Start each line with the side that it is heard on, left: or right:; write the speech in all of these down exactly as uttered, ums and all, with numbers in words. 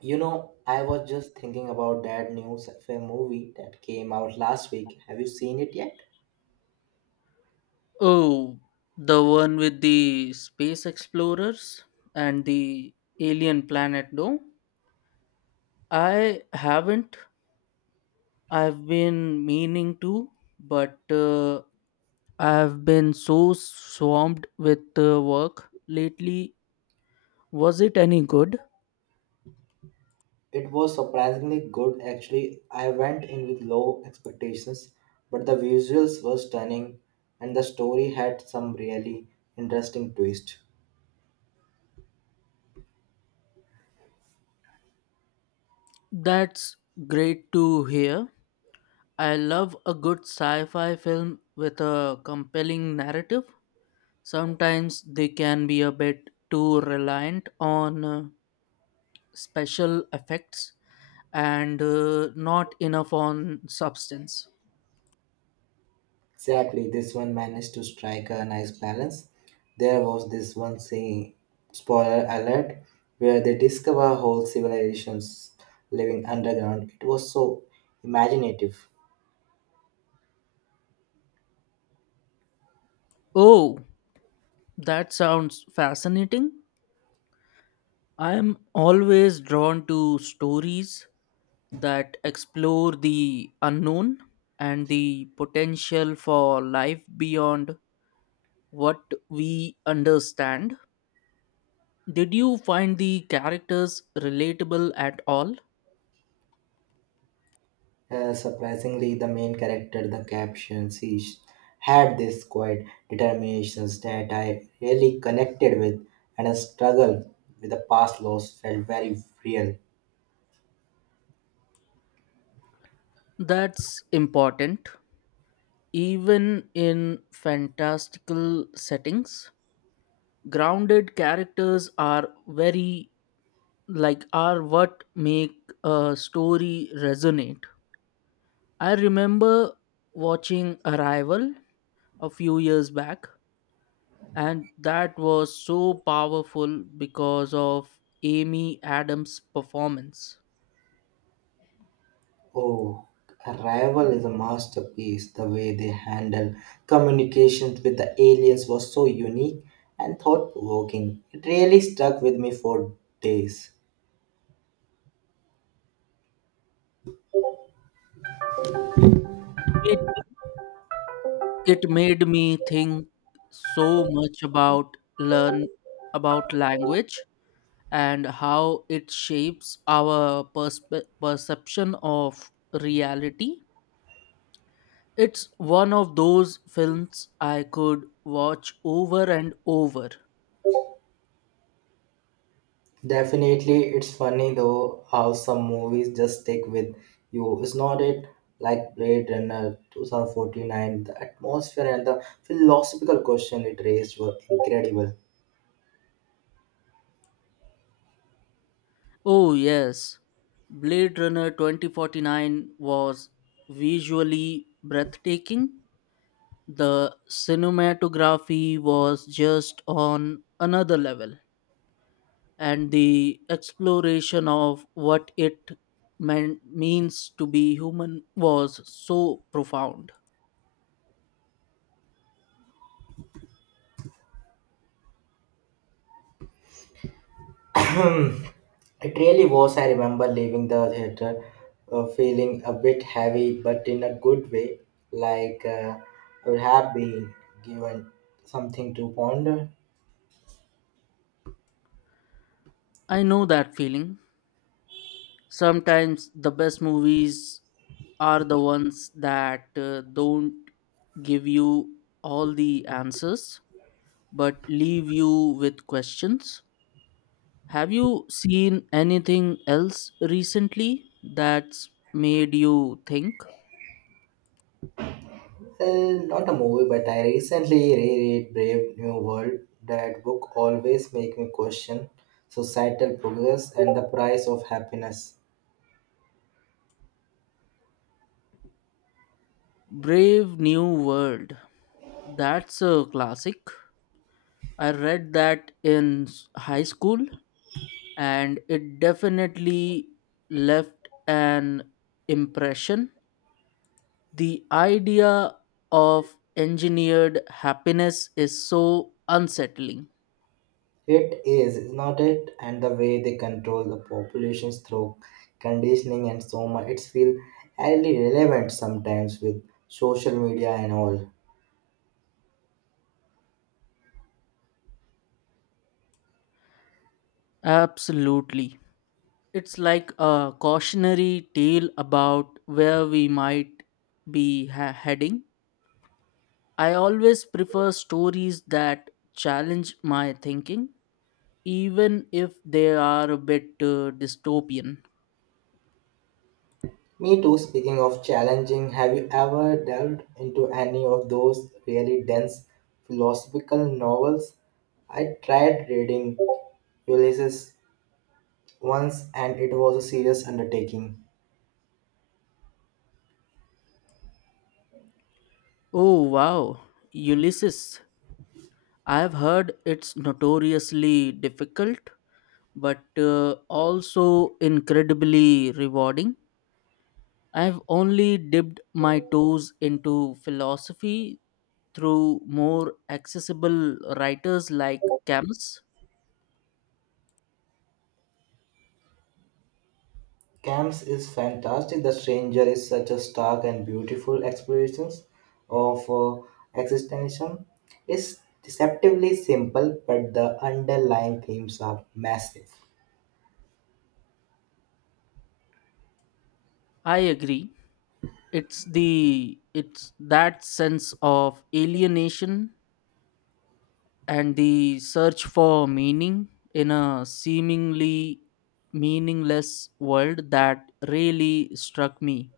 right: You know, I was just thinking about that new sci-fi movie that came out last week. Have you seen it yet?
left: Oh, the one with the space explorers and the alien planet, no? I haven't. I've been meaning to, but uh, I've been so swamped with uh, work lately. Was it any good?
right: It was surprisingly good actually. I went in with low expectations, but the visuals were stunning and the story had some really interesting twist.
left: That's great to hear. I love a good sci fi film with a compelling narrative. Sometimes they can be a bit too reliant on. Uh, special effects and uh, not enough on substance.
right: Exactly, this one managed to strike a nice balance. There was this one scene, spoiler alert, where they discover whole civilizations living underground. It was so imaginative.
left: Oh, that sounds fascinating. I am always drawn to stories that explore the unknown and the potential for life beyond what we understand. Did you find the characters relatable at all?
right: Uh, surprisingly, the main character, the caption, she sh- had this quiet determination that I really connected with, and a struggle with the past loss felt very real.
left: That's important, even in fantastical settings. Grounded characters are very like are what make a story resonate. I remember watching Arrival a few years back, and that was so powerful because of Amy Adams' performance.
right: Oh, Arrival is a masterpiece. The way they handle communications with the aliens was so unique and thought provoking. It really stuck with me for days.
left: It, it made me think so much about learn about language and how it shapes our perspe- perception of reality. It's one of those films I could watch over and over.
right: Definitely, it's funny though how some movies just stick with you. It's not it like Blade Runner two thousand forty-nine. The atmosphere and the philosophical question it raised were incredible.
left: Oh, yes. Blade Runner twenty forty-nine was visually breathtaking. The cinematography was just on another level, and the exploration of what it meant, means to be human was so profound.
right: It really was. I remember leaving the theater uh, feeling a bit heavy, but in a good way. Like uh, I would have been given something to ponder.
left: I know that feeling. Sometimes the best movies are the ones that uh, don't give you all the answers but leave you with questions. Have you seen anything else recently that's made you think?
right: Uh, not a movie, but I recently reread Brave New World. That book always makes me question societal progress and the price of happiness.
left: Brave New World. That's a classic. I read that in s- high school and it definitely left an impression. The idea of engineered happiness is so unsettling.
right: It is, is not it? And the way they control the populations through conditioning and so much. It's feel highly relevant sometimes with social media and all.
left: Absolutely. It's like a cautionary tale about where we might be ha- heading. I always prefer stories that challenge my thinking, even if they are a bit uh, dystopian.
right: Me too, speaking of challenging, have you ever delved into any of those really dense philosophical novels? I tried reading Ulysses once, and it was a serious undertaking.
left: Oh, wow. Ulysses. I have heard it's notoriously difficult, but uh, also incredibly rewarding. I've only dipped my toes into philosophy through more accessible writers like Camus.
right: Camps is fantastic. The Stranger is such a stark and beautiful exploration of uh, existentialism. It's deceptively simple, but the underlying themes are massive.
left: I agree. It's the it's that sense of alienation and the search for meaning in a seemingly meaningless world that really struck me.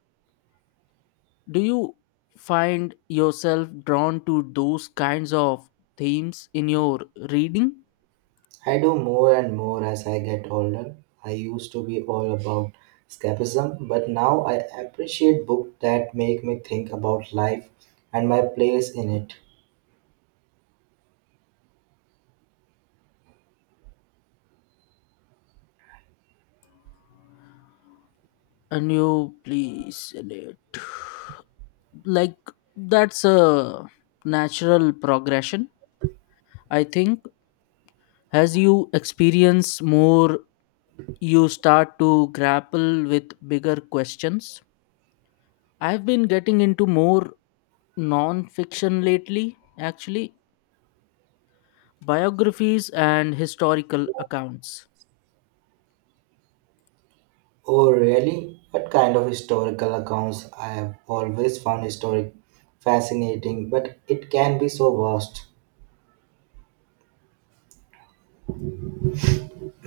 left: Do you find yourself drawn to those kinds of themes in your reading?
right: I do more and more as I get older. I used to be all about escapism, but now I appreciate books that make me think about life and my place in it.
left: And you please select. Like, that's a natural progression, I think. As you experience more, you start to grapple with bigger questions. I've been getting into more non fiction lately, actually, biographies and historical accounts.
right: Oh, really? What kind of historical accounts? I have always found historic fascinating, but it can be so vast.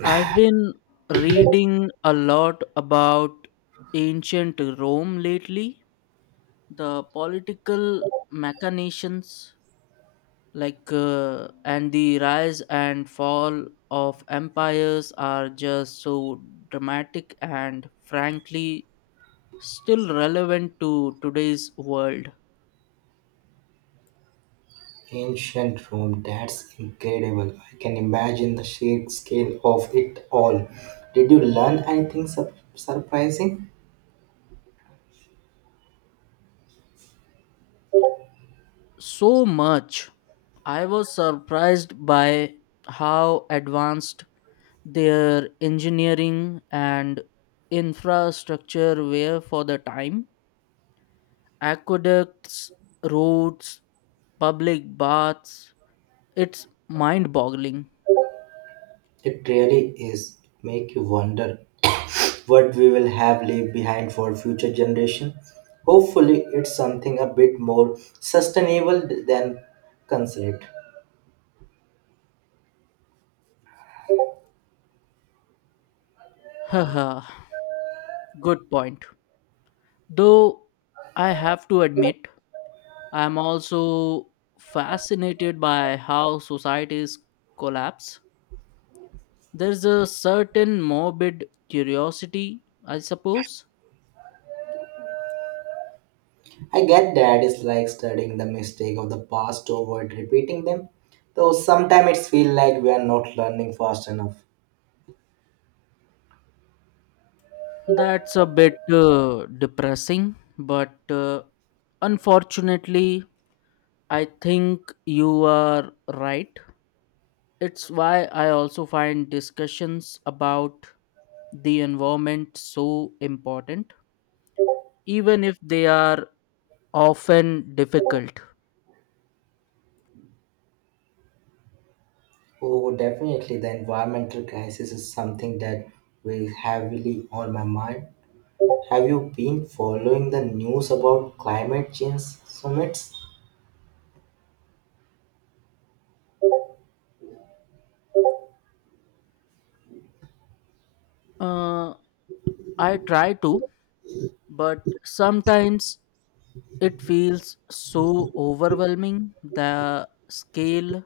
left: I've been reading a lot about ancient Rome lately, the political machinations, like uh, and the rise and fall of empires are just so dramatic and frankly still relevant to today's world.
right: Ancient Rome, that's incredible. I can imagine the sheer scale of it all. Did you learn anything sur- surprising?
left: So much. I was surprised by how advanced their engineering and infrastructure were for the time: aqueducts, roads, public baths. It's mind boggling.
right: It really is. Make you wonder what we will have left behind for future generation. Hopefully, it's something a bit more sustainable than considered.
left: Haha, good point. Though I have to admit, I'm also fascinated by how societies collapse. There's a certain morbid curiosity, I suppose.
right: I get that it's like studying the mistake of the past to avoid repeating them, though sometimes it feels like we are not learning fast enough.
left: That's a bit uh, depressing, but uh, unfortunately, I think you are right. It's why I also find discussions about the environment so important, even if they are often difficult.
right: Oh, definitely the environmental crisis is something that weighs heavily on my mind. Have you been following the news about climate change summits?
left: Uh, I try to, but sometimes it feels so overwhelming. The scale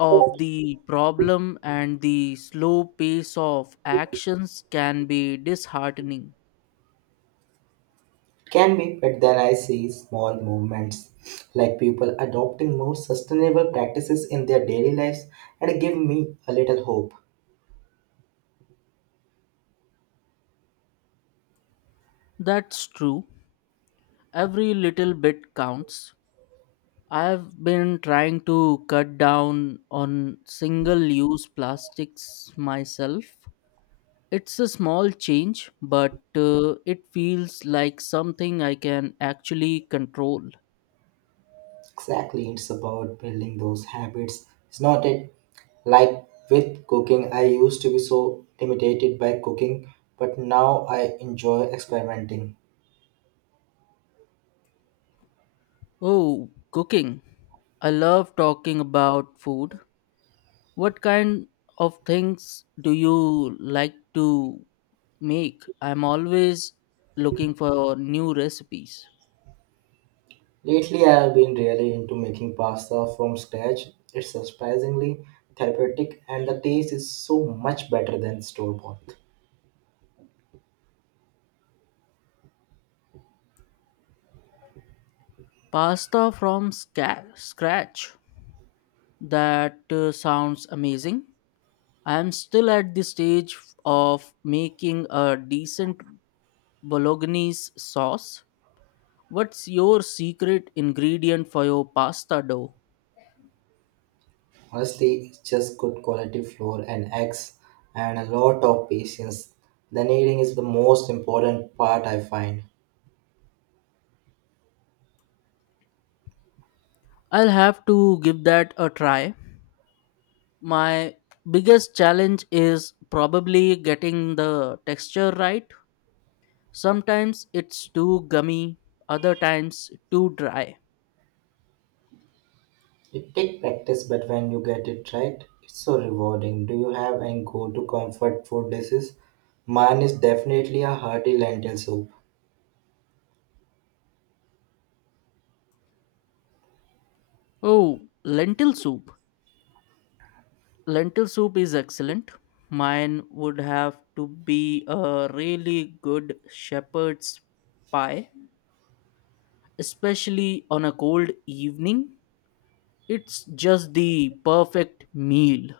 left: of the problem and the slow pace of actions can be disheartening.
right: Can be, but then I see small movements like people adopting more sustainable practices in their daily lives and give me a little hope.
left: That's true. Every little bit counts. I've been trying to cut down on single use plastics myself. It's a small change, but uh, it feels like something I can actually control.
right: Exactly, it's about building those habits. It's not it. Like with cooking, I used to be so intimidated by cooking, but now I enjoy experimenting.
left: Oh, cooking. I love talking about food. What kind of things do you like to make? I'm always looking for new recipes.
right: Lately, I have been really into making pasta from scratch. It's surprisingly therapeutic, and the taste is so much better than store bought.
left: Pasta from sca- scratch. That uh, sounds amazing. I'm still at the stage of making a decent bolognese sauce. What's your secret ingredient for your pasta dough?
right: Honestly, it's just good quality flour and eggs and a lot of patience. The kneading is the most important part I find.
left: I'll have to give that a try. My biggest challenge is probably getting the texture right. Sometimes it's too gummy, other times too dry.
right: It takes practice, but when you get it right, it's so rewarding. Do you have any go-to comfort food dishes? Mine is definitely a hearty lentil soup.
left: Oh, lentil soup. Lentil soup is excellent. Mine would have to be a really good shepherd's pie, especially on a cold evening. It's just the perfect meal.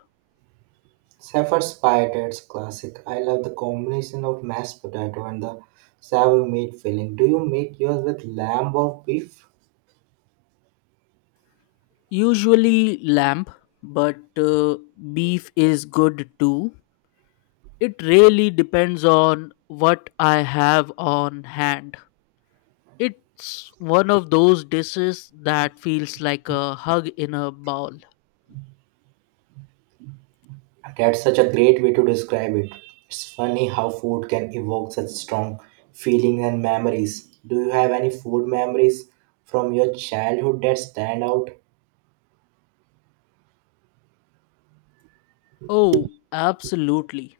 right: Safford spiders classic. I love the combination of mashed potato and the sour meat filling. Do you make yours with lamb or beef?
left: Usually lamb, but uh, beef is good too. It really depends on what I have on hand. It's one of those dishes that feels like a hug in a bowl.
right: That's such a great way to describe it. It's funny how food can evoke such strong feelings and memories. Do you have any food memories from your childhood that stand out?
left: Oh, absolutely.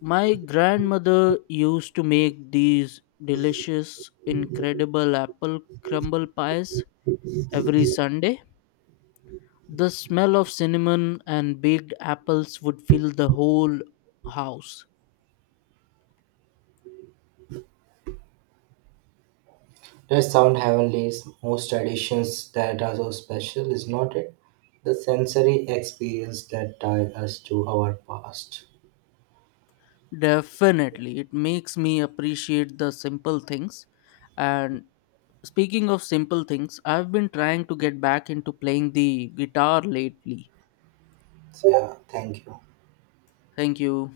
left: My grandmother used to make these delicious, incredible apple crumble pies every Sunday. The smell of cinnamon and baked apples would fill the whole house.
right: Does sound heavenly. Is most traditions that are so special, is not it? The sensory experience that tie us to our past.
left: Definitely. It makes me appreciate the simple things. And speaking of simple things, I've been trying to get back into playing the guitar lately.
right: So, yeah, thank you.
left: Thank you.